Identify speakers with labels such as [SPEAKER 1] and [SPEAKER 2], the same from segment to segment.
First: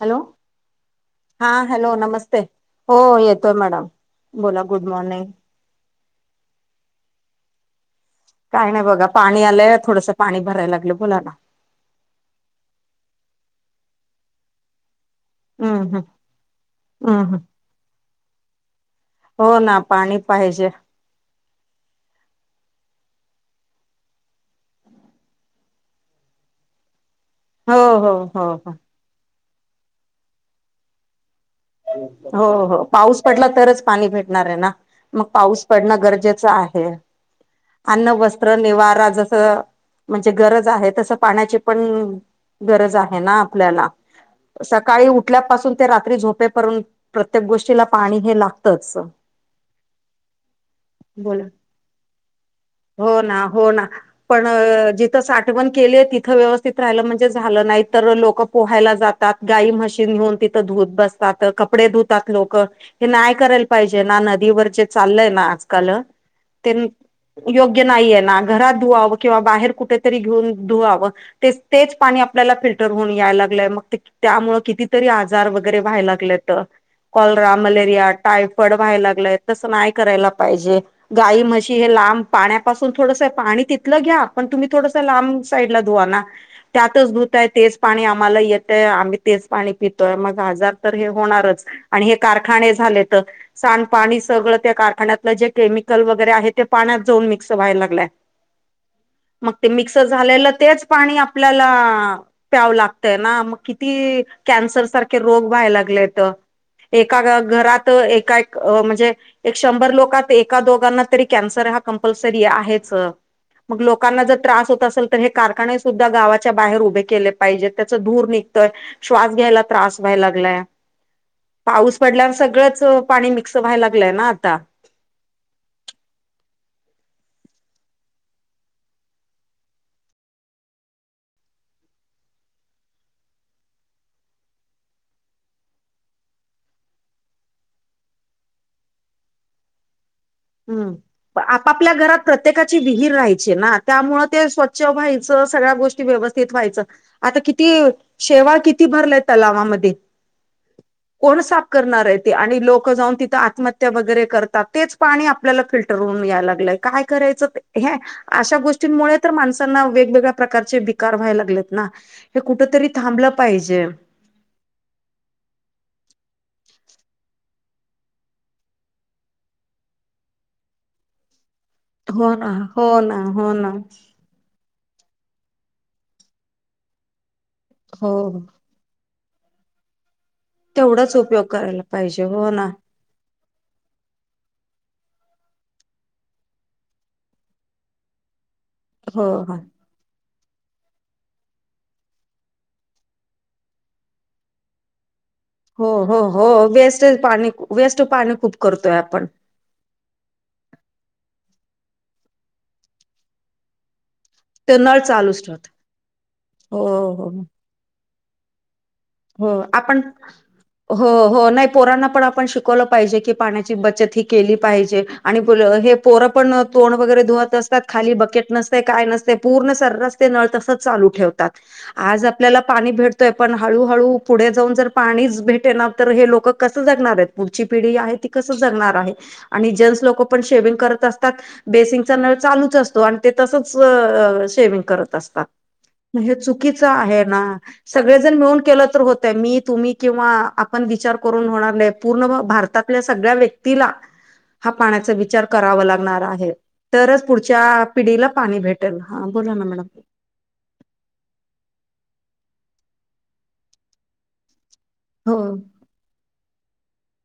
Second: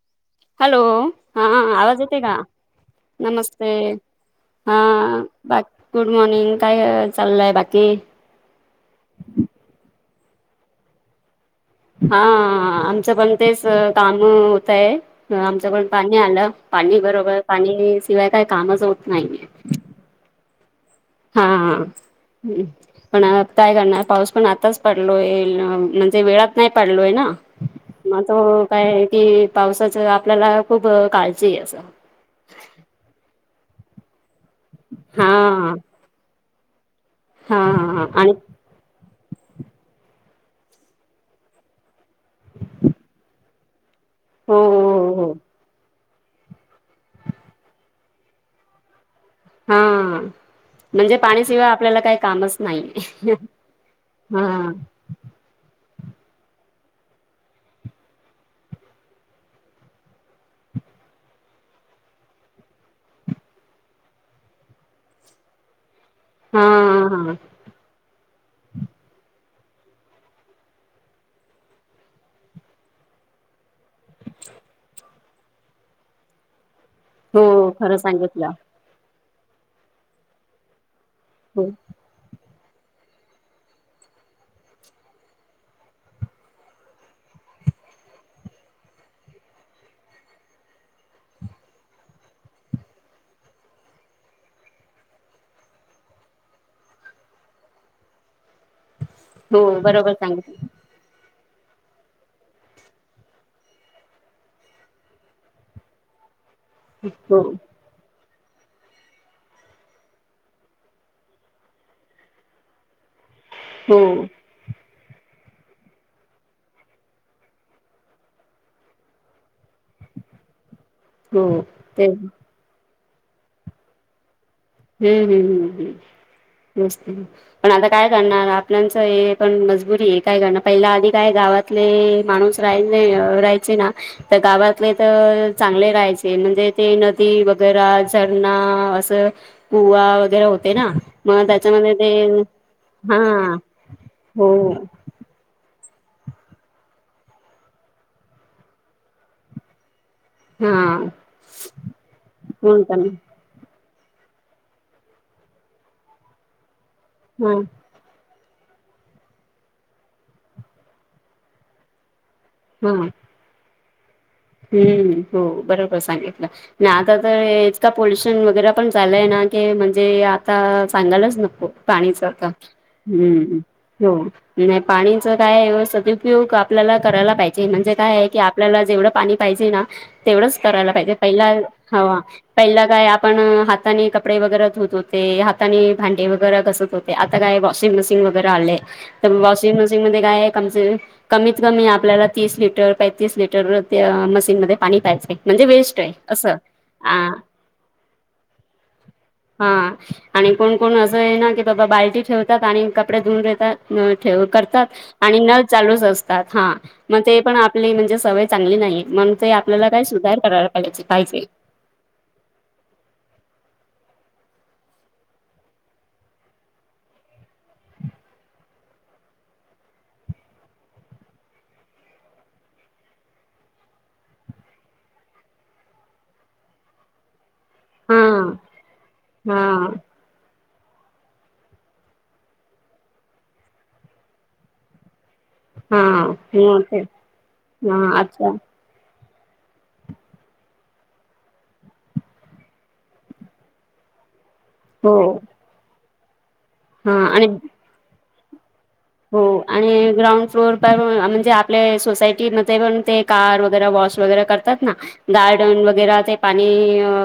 [SPEAKER 1] Hello.
[SPEAKER 2] Hello हा
[SPEAKER 1] hello
[SPEAKER 2] आवाज येते का.
[SPEAKER 1] नमस्ते हो येतोय
[SPEAKER 2] नमस्ते
[SPEAKER 1] मॅडम. बोला
[SPEAKER 2] हा
[SPEAKER 1] गुड मॉर्निंग
[SPEAKER 2] बाकी गुड मॉर्निंग काय चाललय बाकी.
[SPEAKER 1] काय नाही बघा पाणी आलंय थोडसं पाणी भरायला लागलं बोला ना.
[SPEAKER 2] हा आमचं पण तेच काम होतय. आमच्याकडून
[SPEAKER 1] हम्म हम्म
[SPEAKER 2] पाणी आलं पाणी
[SPEAKER 1] हम्म
[SPEAKER 2] बरोबर पाणी शिवाय काही कामच होत नाही.
[SPEAKER 1] हो ना पाणी पाहिजे.
[SPEAKER 2] हा हा. पण आत्ता काय करणार पाऊस पण आताच पडलोय म्हणजे वेळात नाही पडलोय ना.
[SPEAKER 1] हो हो
[SPEAKER 2] मग
[SPEAKER 1] हो
[SPEAKER 2] तो
[SPEAKER 1] हो
[SPEAKER 2] काय कि पावसाच आपल्याला खूप काळजी आहे असं.
[SPEAKER 1] हो हो पाऊस पडला तरच पाणी भेट नार मग
[SPEAKER 2] हा
[SPEAKER 1] पाऊस पडणं गरजेचं आहे.
[SPEAKER 2] हा हा
[SPEAKER 1] अन्न,
[SPEAKER 2] आणि
[SPEAKER 1] वस्त्र, निवारा जसं. म्हणजे गरज आहे तसं पाण्याची पण गरज आहे ना आपल्याला.
[SPEAKER 2] हो
[SPEAKER 1] सकाळी
[SPEAKER 2] हो हो
[SPEAKER 1] उठल्यापासून ते रात्री झोपे पर्यं प्रत्येक गोष्टीला पाणी हे लागतच.
[SPEAKER 2] हा म्हणजे
[SPEAKER 1] बोला
[SPEAKER 2] पाणीशिवाय आपल्याला काही कामच नाहीे.
[SPEAKER 1] हो पण. तिथं साठवण केली आहे तिथे व्यवस्थित राहिलं म्हणजे झालं नाही तर लोक पोहायला जात. तात गाई म्हशी नेहून तिथं धुत बसतात कपडे धुतात लोक. हे नाही करायला पाहिजे ना नदीवर जे चाललंय ना आजकाल
[SPEAKER 2] हा
[SPEAKER 1] ते
[SPEAKER 2] हा
[SPEAKER 1] योग्य ग्या नाहीये ना घरात धुवावं किंवा बाहेर कुठेतरी घेऊन धुवावं. तेच तेच पाणी आपल्याला फिल्टर होऊन यायला लागलंय मग ते. त्यामुळे कितीतरी आजार वगैरे व्हायला लागले
[SPEAKER 2] हो
[SPEAKER 1] कॅलरा
[SPEAKER 2] खरं
[SPEAKER 1] मलेरिया
[SPEAKER 2] सांगितलं
[SPEAKER 1] टायफड. व्हायला लागलय तस नाही करायला पाहिजे गाय
[SPEAKER 2] हो
[SPEAKER 1] म्हशी हे लांब. पाण्यापासून थोडस पाणी तिथलं घ्या पण तुम्ही थोडस लांब साईडला धुवा ना. त्यातच धुताय तेच पाणी आम्हाला येतंय आम्ही तेच पाणी पितोय मग आजार. तर हे होणारच आणि हे कारखाने झाले त. सांडपाणी सगळं त्या कारखान्यातलं जे केमिकल वगैरे आहे ते पाण्यात जाऊन मिक्स व्हायला लागलंय.
[SPEAKER 2] [inaudible]
[SPEAKER 1] मग
[SPEAKER 2] हो
[SPEAKER 1] ते मिक्सर
[SPEAKER 2] बरोबर
[SPEAKER 1] झालेल
[SPEAKER 2] सांगितलं
[SPEAKER 1] तेच. पाणी आपल्याला प्यावं लागतय ना मग किती कॅन्सर सारखे रोग. व्हायला लागल्यात एका घ
[SPEAKER 2] हो
[SPEAKER 1] घरात एका म्हणजे. एक शंभर लोकात एका दोघांना तरी कॅन्सर हा कंपल्सरी आहेच. मग
[SPEAKER 2] हो
[SPEAKER 1] लोकांना जर त्रास होत असेल. तर हे कारखाने सुद्धा गावाच्या बाहेर उभे केले पाहिजे त्याचं धूर निघतोय. श्वास घ्यायला त्रास व्हाय गलय
[SPEAKER 2] हो
[SPEAKER 1] पाऊस
[SPEAKER 2] ते
[SPEAKER 1] पडल्यावर सगळंच पाणी मिक्स व्हायला लागलंय ना आता.
[SPEAKER 2] हम्म हम्म हम्म हम्म तेच ते. पण आता काय करणार आपल्याचं हे पण मजबुरी आहे काय करणार पहिल आधी काय गावात. तिथले माणूस रा राहायचे ना. तर गावातले तर चांगले राहायचे म्हणजे ते नदी वगैरे झरणा असं. गुवा वगैरे होत.
[SPEAKER 1] हम्म आपापल्या घरात प्रत्येकाची विहीर
[SPEAKER 2] हा
[SPEAKER 1] राहायची ना त्यामुळे ते
[SPEAKER 2] हो
[SPEAKER 1] स्वच्छ व्हाय च सगळ्या गोष्टी व्यवस्थित व्हायचं आता किती शेवाळ किती भरलंय तलावामध्ये.
[SPEAKER 2] हा
[SPEAKER 1] कोण साफ करणार आहे ते, आणि
[SPEAKER 2] फोन
[SPEAKER 1] लोक
[SPEAKER 2] करणं
[SPEAKER 1] जाऊन तिथं आत्महत्या वगैरे करतात तेच. पाणी आपल्याला फिल्टर होऊन, यायला लागलंय काय करायचं
[SPEAKER 2] हा
[SPEAKER 1] ते हे. अशा गोष्टींमुळे तर माणसांना वेगवेगळ्या प्रकारचे विकार व्हायला लागलेत ना. हे कुठं तरी
[SPEAKER 2] हा
[SPEAKER 1] थांबलं पाहिजे.
[SPEAKER 2] हम्म. हो बरोबर सांगितलं. नाही आता तर इतका पोल्युशन वगैरे पण झालंय, ना की म्हणजे आता सांगायलाच नको. पाणीच
[SPEAKER 1] हो
[SPEAKER 2] आता
[SPEAKER 1] ना हो ना हो
[SPEAKER 2] हम्म
[SPEAKER 1] ना
[SPEAKER 2] हो. नाही पाणीच काय सदुपयोग आपल्याला करायला पाहिजे, म्हणजे
[SPEAKER 1] हो
[SPEAKER 2] काय आहे की आपल्याला जेवढं. पाणी पाहिजे ना, तेवढंच करायला पाहिजे.
[SPEAKER 1] तेवढाच उपयोग
[SPEAKER 2] पहिला
[SPEAKER 1] करायला
[SPEAKER 2] हा
[SPEAKER 1] पाहिजे हो ना
[SPEAKER 2] पहिला काय. आपण हाताने कपडे वगैरे धुत होते, हाताने भांडे वगैरे घसत होते. आता काय वॉशिंग मशीन वगैरे आले, तर
[SPEAKER 1] हो ह
[SPEAKER 2] वॉशिंग मशीन. बेसिंगमध्ये काय कमीत कमी आपल्याला, तीस लीटर काय तीस लीटर. त्या मशीनमध्ये पाणी प्यायचे.
[SPEAKER 1] हो... हो... हो वेस्ट पाणी वेस्ट, पाणी खूप करतोय आपण.
[SPEAKER 2] हा, आणि कोण कोण असं आहे ना, की बाबा बाल्टी ठेवतात आणि कपडे धुवून घेतात. नळ ठेव
[SPEAKER 1] ते
[SPEAKER 2] करतात,
[SPEAKER 1] नळ
[SPEAKER 2] आणि
[SPEAKER 1] चालूच
[SPEAKER 2] नळ
[SPEAKER 1] ठेवत
[SPEAKER 2] चालूच असतात, हा
[SPEAKER 1] हो
[SPEAKER 2] मग
[SPEAKER 1] हो
[SPEAKER 2] ते पण आपले म्हणजे सवय. चांगली नाही मग ते,
[SPEAKER 1] हो
[SPEAKER 2] आपल्याला
[SPEAKER 1] आपण
[SPEAKER 2] काय सुधार करायला
[SPEAKER 1] हो
[SPEAKER 2] पाहिजे.
[SPEAKER 1] हो नाही पोरांना पण आपण शिकवलं पाहिजे, की पाण्याची बचत ही केली पाहिजे. आणि हे पोरं पण तोंड वगैरे धुवत असतात, खाली बकेट नसते काय नसते पूर्ण सर्रास. ते नळ तसाच चालू ठेवतात. आज आपल्याला पाणी भेटतय पण हळू हळू पुढे जाऊन जर पाणीच भेटे ना, तर हे लोकं कसं जगणार आहेत. पुढची पिढी आहे
[SPEAKER 2] हा
[SPEAKER 1] ती कसं जगणार आहे,
[SPEAKER 2] हा
[SPEAKER 1] आणि जेंन्स लोक पण शेविंग करत असतात. बेसिंगचा नळ चालूच असतो, आणि ते तसच शेविंग करत असतात.
[SPEAKER 2] हा
[SPEAKER 1] मग हे चुकीचं आहे ना,
[SPEAKER 2] हा
[SPEAKER 1] सगळेजण
[SPEAKER 2] अच्छा
[SPEAKER 1] मिळून. केलं तर होतंय. मी तुम्ही किंवा आपण विचार करून होणार नाही, पूर्ण भारतातल्या सगळ्या व्यक्तीला.
[SPEAKER 2] [inaudible]
[SPEAKER 1] हा पाण्याचा
[SPEAKER 2] हो
[SPEAKER 1] विचार करावा लागणार आहे,
[SPEAKER 2] हा
[SPEAKER 1] तरचं
[SPEAKER 2] आणि
[SPEAKER 1] पुढच्या पिढीला पाणी भेट
[SPEAKER 2] हो आणि ग्राउंड फ्लोर. पण म्हणजे आपले सोसायटीमध्ये पण ते, कार वगैरे वॉश वगैरे करतात.
[SPEAKER 1] हो
[SPEAKER 2] गार्डन वगैरा ते पाणी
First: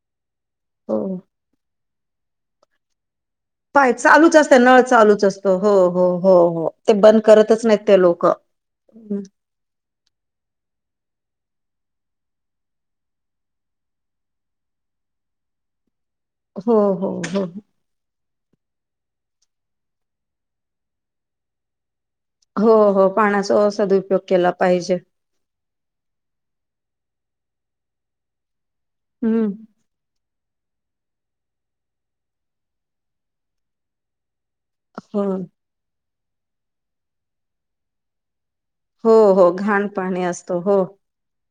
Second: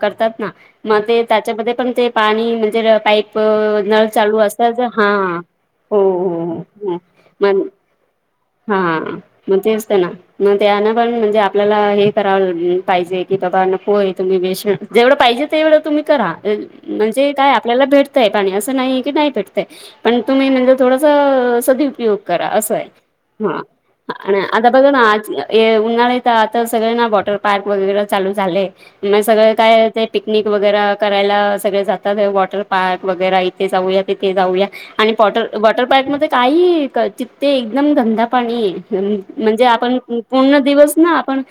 [SPEAKER 2] करतात ना,
[SPEAKER 1] हो
[SPEAKER 2] मग ते त्यांच्यामध्ये पण ते. पाणी म्हणजे र पाईप.
[SPEAKER 1] पाईप
[SPEAKER 2] नळ
[SPEAKER 1] चालूच
[SPEAKER 2] चालू
[SPEAKER 1] असत,
[SPEAKER 2] असतात
[SPEAKER 1] नळ
[SPEAKER 2] हा
[SPEAKER 1] चालूच असतो. हो. हो. हो. हो. ते बंद करतच नाहीत ते लोक.
[SPEAKER 2] हा,
[SPEAKER 1] हो
[SPEAKER 2] मग तेच तेना. मग त्यांना पण म्हणजे आपल्याला हे, कराव पाहिजे की बाबा नकोय तुम्ही बेश जेवढं पाहिजे तेवढं तुम्ही करा,
[SPEAKER 1] हो
[SPEAKER 2] म्हणजे
[SPEAKER 1] हो
[SPEAKER 2] काय आपल्याला भेट तेय पाणी असं नाही की, नाही भेटतय पण तुम्ही म्हणजे थोडंसं सदी उपयोग करा असं
[SPEAKER 1] हो
[SPEAKER 2] आहे.
[SPEAKER 1] हो
[SPEAKER 2] हा,.
[SPEAKER 1] पाण्याचा सदुपयोग केला
[SPEAKER 2] आता बघा
[SPEAKER 1] पाहिजे
[SPEAKER 2] आज. हे उन्हाळ्यात आता सगळे ना, वॉटर पार्क वगैरे चालू झाले मग
[SPEAKER 1] हम्म
[SPEAKER 2] सगळे काय. ते पिकनिक वगैरे करायला सगळे जातात, वॉटर पार्क वगैरे इथे जाऊया तिथे जाऊया. आणि
[SPEAKER 1] हो
[SPEAKER 2] पॉटर वॉटर पार्क मध्ये काय ही, तिथे एकदम गंदा पाणी ये.
[SPEAKER 1] हो हो
[SPEAKER 2] म्हणजे
[SPEAKER 1] घाण
[SPEAKER 2] आपण
[SPEAKER 1] पाणी
[SPEAKER 2] पूर्ण
[SPEAKER 1] असतो हो
[SPEAKER 2] दिवस ना आपण.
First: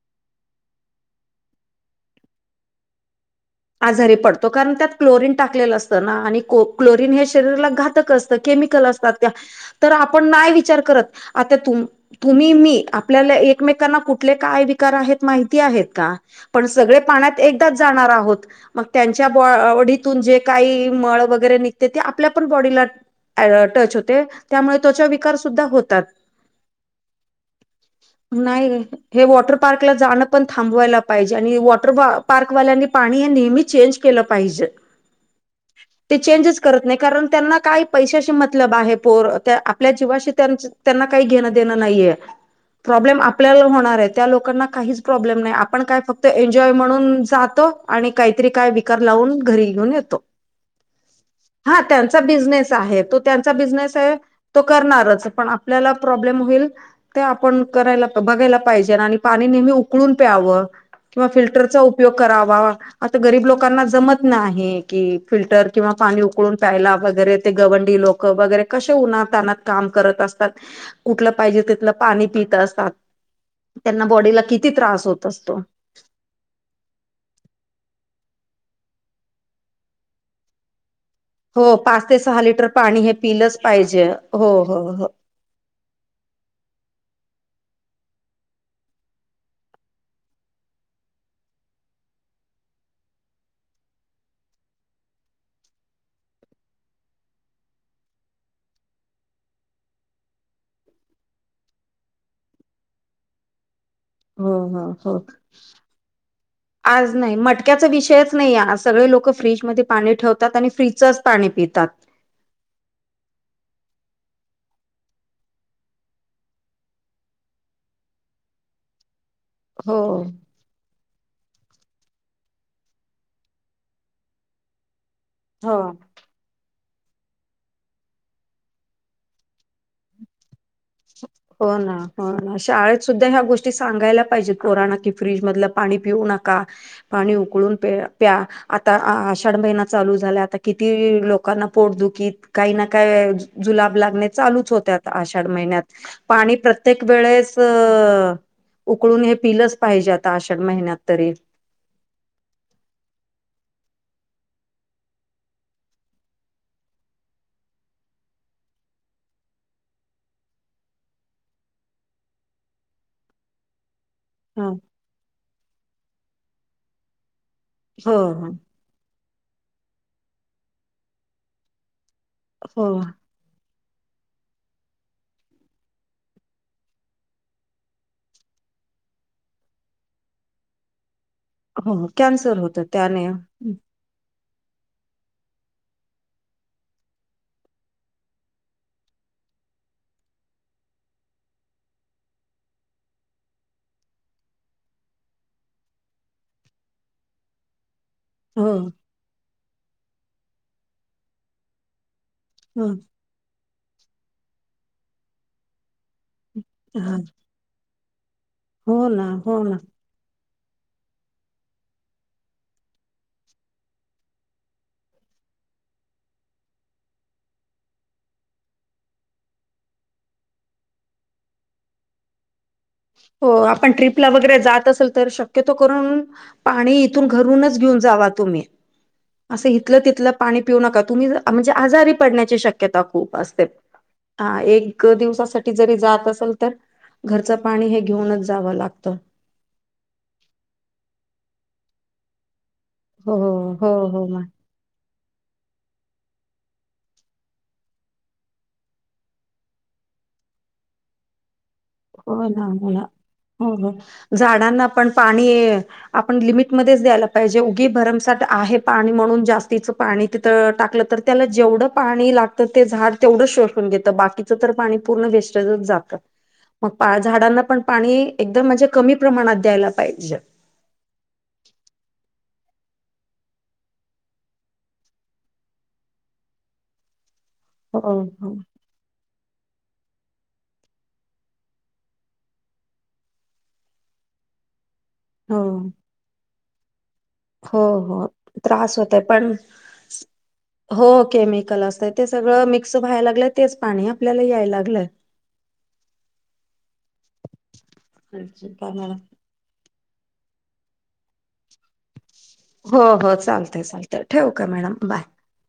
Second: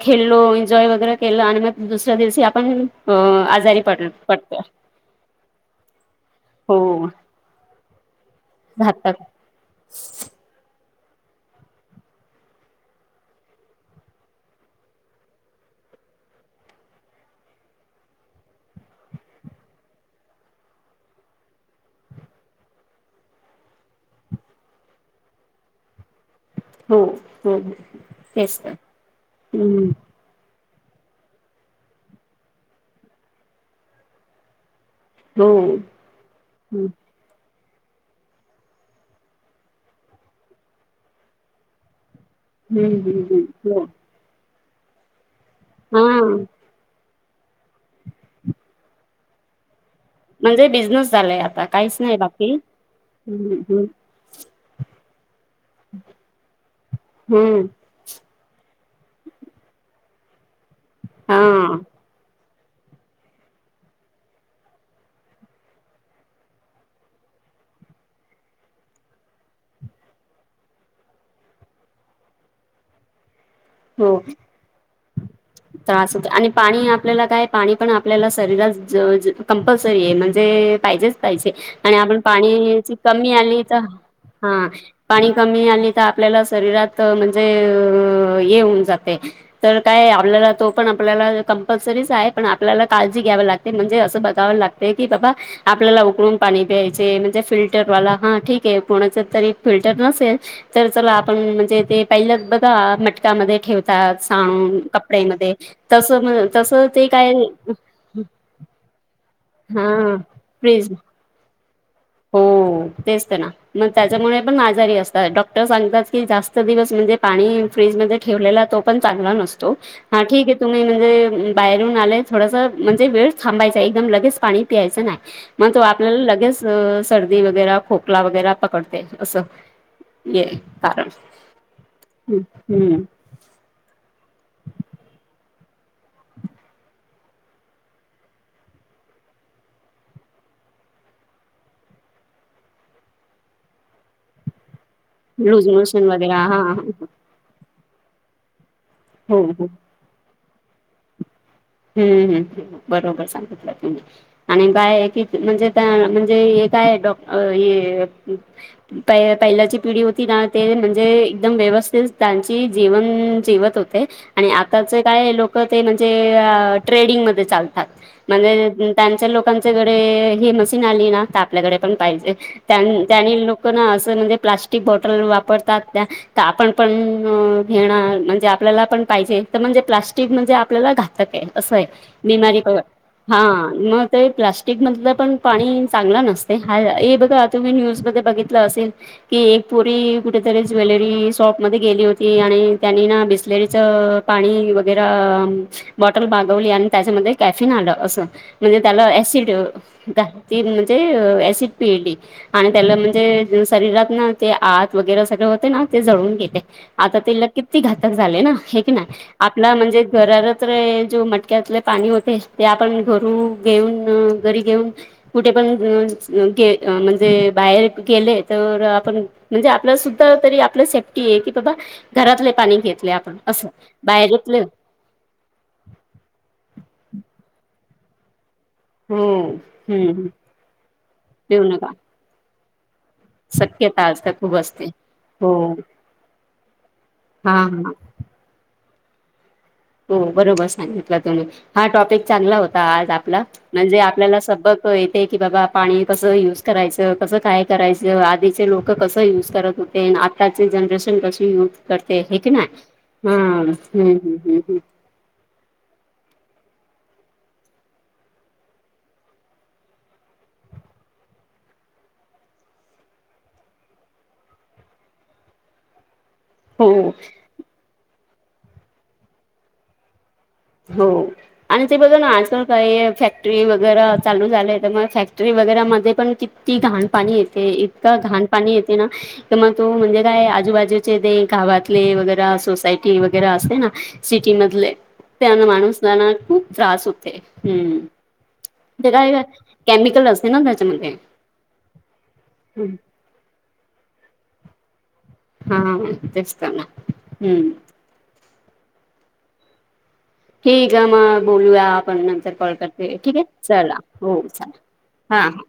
[SPEAKER 2] खेळलो एन्जॉय वगैरे केलं, आणि मग दुसऱ्या दिवशी आपण.
[SPEAKER 1] आजारी पडतो कारण, त्यात क्लोरीन टाकलेलं असतं ना, आणि
[SPEAKER 2] हो
[SPEAKER 1] क्लोरीन हे शरीरला घातक असत. केमिकल असतात
[SPEAKER 2] घातक
[SPEAKER 1] त्या, तर आपण नाही विचार करत आता तुम्ह तुम्ही मी आपल्याला एकमेकांना कुठले. काय विकार आहेत माहिती आहेत का? पण सगळे पाण्यात एकदाच जाणार आहोत. मग त्यांच्या बॉडीतून जे, काही मळ वगैरे निघते ते आपल्या पण बॉडीला. अ.. टच होते, त्यामुळे त्वचा विकार सुद्धा होतात.
[SPEAKER 2] हो हो तेच
[SPEAKER 1] नाही
[SPEAKER 2] तर
[SPEAKER 1] गं हे, वॉटर
[SPEAKER 2] हम्म
[SPEAKER 1] पार्कला जाणं. पण थांबवायला पाहिजे, आणि वॉटर पार्कवाल्यांनी पाणी हे नेहमी चेंज केलं पाहिजे.
[SPEAKER 2] हो
[SPEAKER 1] ते चेंजच करत
[SPEAKER 2] हम्म
[SPEAKER 1] नाही कारण त्यांना काय पैशाशी मतलब आहे पोर त्या आपल्या जीवाशी त्यांना काही घेणं देणं नाहीये.
[SPEAKER 2] हम्म
[SPEAKER 1] प्रॉब्लेम
[SPEAKER 2] हम्म
[SPEAKER 1] आपल्याला
[SPEAKER 2] हो
[SPEAKER 1] होणार आहेत. त्या लोकांना काहीच प्रॉब्लेम नाही आपण काय
[SPEAKER 2] हा
[SPEAKER 1] फक्त एन्जॉय म्हणून जातो आणि काहीतरी काय विकार लावून घरी घेऊन येतो.
[SPEAKER 2] म्हणजे बिझनेस झालाय आता
[SPEAKER 1] हा
[SPEAKER 2] काहीच नाही
[SPEAKER 1] त्यांचा
[SPEAKER 2] बाकी
[SPEAKER 1] बिजनेस आहे तो त्यांचा
[SPEAKER 2] हम्म हम्म
[SPEAKER 1] बिझनेस आहे तो करणारच पण आपल्याला प्रॉब्लेम होईल ते आपण
[SPEAKER 2] हम्म
[SPEAKER 1] करायला बघायला पाहिजे न आणि पाणी नेहमी उकळून प्यावं किंवा
[SPEAKER 2] हा
[SPEAKER 1] फिल्टरचा उपयोग करावा आता गरीब लोकांना जमत नाही कि फिल्टर किंवा पाणी उकळून प्यायला वगैरे ते गवंडी लोक क वगैरे कशे उना तानात काम करत असतात कुठलं पाहिजे तिथलं पाणी पीत असतात त्यांना
[SPEAKER 2] हो
[SPEAKER 1] बॉडीला किती त्रास होत असतो.
[SPEAKER 2] त्रास होतो आणि पाणी आपल्याला काय पाणी पण आपल्याला शरीरात ज ज कंपल्सरी आहे म्हणजे पाहिजेच पाहिजे
[SPEAKER 1] हो
[SPEAKER 2] आणि
[SPEAKER 1] पाच ते
[SPEAKER 2] आपण
[SPEAKER 1] सहा लिटर
[SPEAKER 2] पाणीची
[SPEAKER 1] पाणी हे
[SPEAKER 2] कमी
[SPEAKER 1] पिलंच
[SPEAKER 2] आली तर
[SPEAKER 1] पाहिजे हो
[SPEAKER 2] हा
[SPEAKER 1] हो हो
[SPEAKER 2] पाणी कमी आली तर आपल्याला शरीरात म्हणजे हे होऊन जाते. तर काय आपल्याला तो पण आपल्याला कंपल्सरीच आहे पण आपल्याला काळजी घ्यावी लागते म्हणजे असं बघाव लाग ते की बाबा. आपल्याला उकळून पाणी प्यायचे म्हणजे फिल्टरवाला हा ठीके कोणाच तरी फिल्टर नसेल च चला आपण म्हणजे ते पहिलंच बघा मटकामध्ये ठेवतो ता
[SPEAKER 1] हो
[SPEAKER 2] सांग
[SPEAKER 1] हो हो
[SPEAKER 2] कपड्यांमध्ये तस म तस ते
[SPEAKER 1] आज
[SPEAKER 2] काय
[SPEAKER 1] नाही मटक्याचा विषयच नाही आज सगळे लोक फ्रीजमध्ये पाणी
[SPEAKER 2] हा
[SPEAKER 1] ठेवतात आणि
[SPEAKER 2] फ्रीज
[SPEAKER 1] फ्रीजचंच पाणी पितात.
[SPEAKER 2] हो तेच ते ना. मग त्याच्यामुळे पण आजारी असतात डॉक्टर सांगतात की जास्त दिवस म्हणजे पाणी फ्रीजमध्ये ठेवलेला तो पण चगला नसतो
[SPEAKER 1] हो.
[SPEAKER 2] हा ठीक ये तुम्ही म्हणजे बाहेरून आले थोडस म्हणजे वेळ थांबायचा एकदम लगेच पाणी प्यायचं नाही. मग
[SPEAKER 1] हो.
[SPEAKER 2] तो आपल्याला लगेच सर्दी वगैर खोकला वगैरे पकडते असं. जे काढ [unintelligible]
[SPEAKER 1] हो ना हो ना शाळेत सुद्धा ह्या गोष्टी टी सांगायला पाहिजे पोराना की फ्रीज मधल पाणी पिऊ नका पाणी उकळून प प्या. आता आषाढ महिना चालू झाला आता किती लोकांना पोटदुखीत काही ना काही जुलाब लागणे चालूच होते आता आषाढ
[SPEAKER 2] लूज
[SPEAKER 1] महिन्यात
[SPEAKER 2] मोशन वगैरे
[SPEAKER 1] पाणी
[SPEAKER 2] हा
[SPEAKER 1] प्रत्येक वेळेस त उकळून हे
[SPEAKER 2] हो हो
[SPEAKER 1] पिलंच पाहिजे आता आषाढ महिन्यात तरी.
[SPEAKER 2] हम्म हम्म हम्म बरोबर सांगितलं तुम्ही. आणि काय की म्हणजे म्हणजे हे काय डॉक हे प पहिल्याची पिढी होती ना ते म्हणजे एकदम व्यवस्थित त्यांची जीवन जीवत होते. आणि
[SPEAKER 1] हो
[SPEAKER 2] आताच काय लोक ते म्हणजे ट्रेडिंगमध्ये चालतायेत
[SPEAKER 1] हो
[SPEAKER 2] म्हणजे त्यांच्या लोकांच्याकडे ही मशीन आली ना तर आपल्याकडे पण पाहिजे त्या
[SPEAKER 1] हो
[SPEAKER 2] त्यांनी लोक असं म्हणजे प्लास्टिक बॉटल वापरतात त्या तर आपण पण घेणार म्हणजे आपल्याला पण पाहिजे म्हणजे प्लास्टिक म्हणजे आपल्याला घा तक ये असं आहे
[SPEAKER 1] हो
[SPEAKER 2] [unintelligible]
[SPEAKER 1] कॅन्सर
[SPEAKER 2] बीमारी
[SPEAKER 1] होतं त्याने
[SPEAKER 2] हा
[SPEAKER 1] हो
[SPEAKER 2] मग तर प्लास्टिक मधलं पण पाणी चांगलं नसते हा हे बघा तुम्ही न्यूजमध्ये बघितलं असेल की एक पोरी कुठेतरी ज्वेलरी शॉपमध्ये गेली होती आणि त्यांनी ना बिस्लेरीच पाणी वगैरा बॉटल मागवली आणि त्याच्यामध्ये कॅफिन आलं असं म्हणजे त्याला ॲसिड ती म्हणजे ऍसिड पीएडी आणि
[SPEAKER 1] हो
[SPEAKER 2] त्याला म्हणजे शरीरात ना ते आत वगैरे सगळ होते ना ते जळून गेले
[SPEAKER 1] हा,
[SPEAKER 2] आता तीला किती घातक झाले ना हे की नाही
[SPEAKER 1] हो ना हो
[SPEAKER 2] आपला
[SPEAKER 1] ना
[SPEAKER 2] म्हणजे घरार सगळे जो मटक्यातले पाणी होते ते आपण घरू घेऊन घरी घेऊन कुठे पण ग म्हणजे बाहेर गेले तर आपण म्हणजे आपल्या सुद्धा तरी आपलं सेफ्टी आहे की बाबा घरातले पाणी घेत
[SPEAKER 1] हो आपण ट्रीपला वगैरे जात असल तर श क्यतो करून पाणी इथून घरूनच घेऊन जावा तुम्ही.
[SPEAKER 2] हो
[SPEAKER 1] असं इथलं
[SPEAKER 2] हम्म
[SPEAKER 1] तिथलं पाणी पिऊ नका तुम्ही
[SPEAKER 2] पिऊ
[SPEAKER 1] म्हणजे
[SPEAKER 2] नका
[SPEAKER 1] आजारी पडण्याची शक्य ता खूप असतेत
[SPEAKER 2] शक्यता आजकाल खूप
[SPEAKER 1] हा
[SPEAKER 2] असते
[SPEAKER 1] एक दिवसा
[SPEAKER 2] हो
[SPEAKER 1] साठी जरी जात असाल तर घरचं
[SPEAKER 2] हा हा
[SPEAKER 1] पाणी हे घेऊनच जावं लागतं.
[SPEAKER 2] हो बरोबर सांगितलं तुम्ही हा टॉपिक चांगला होता आज
[SPEAKER 1] हो
[SPEAKER 2] आपला.
[SPEAKER 1] हो
[SPEAKER 2] म्हणजे
[SPEAKER 1] हो
[SPEAKER 2] आपल्याला
[SPEAKER 1] मा-
[SPEAKER 2] सगळं इथे की बाबा पाणी कसं युज करायचं कसं काय करायचं आधीचे लोक कसं युज करत हो आताचे जनरेशन कशी युज करते हे
[SPEAKER 1] हो
[SPEAKER 2] की
[SPEAKER 1] ना
[SPEAKER 2] नाही हम हम्!
[SPEAKER 1] त्यांना पण पाणी पण लिमिटमध्येच द्यायला पाहिजे, उगी भरमसाट आहे पाणी म्हणून जास्तीच पाणी तिथं टाकलं तर त्याला जेवढं पाणी लागतं ते झाड तेवढं शोषून घेतं बाकीचं तर पाणी पूर्ण वेस्टेजच जातं.
[SPEAKER 2] हो
[SPEAKER 1] मग झाडांना पण पाणी एकदम म्हणजे कमी प्रमाणात द्यायला पाहिजे.
[SPEAKER 2] हो! आणि ते बघ ना आजकाल काही फॅक्टरी वगैरे चालू झालय तर मग फॅक्टरी वगैरे मध्ये पण ती घाण पाणी येते
[SPEAKER 1] हो
[SPEAKER 2] इतकां घाण
[SPEAKER 1] हो
[SPEAKER 2] पाणी येते ना तर मग तो म्हणजे काय आजूबाजूचे ते गावातले वगैरे सोसायटी वगैरे असते ना सिटी मधले
[SPEAKER 1] हो
[SPEAKER 2] त्यानं माणूसाला ना खूप त्रास होते.
[SPEAKER 1] हो
[SPEAKER 2] हम्म
[SPEAKER 1] हो त्रास होतय पण!
[SPEAKER 2] नसते ना
[SPEAKER 1] हो
[SPEAKER 2] त्याच्यामध्ये
[SPEAKER 1] केमिकल असतय ते सगळं मिक्स व्हाय लागलेत. तेच पाणी आपल्याला याय लागलंय.
[SPEAKER 2] हा तेस्तना हम्म!
[SPEAKER 1] प्रमाणा
[SPEAKER 2] ठीक आहे मग बोलूया आपण नंतर कॉल
[SPEAKER 1] हो
[SPEAKER 2] करते
[SPEAKER 1] हो
[SPEAKER 2] ठीक आहे
[SPEAKER 1] चालतय
[SPEAKER 2] चला
[SPEAKER 1] चालतय
[SPEAKER 2] हो
[SPEAKER 1] ठेवू का मॅडम बाय
[SPEAKER 2] चाला हां हां.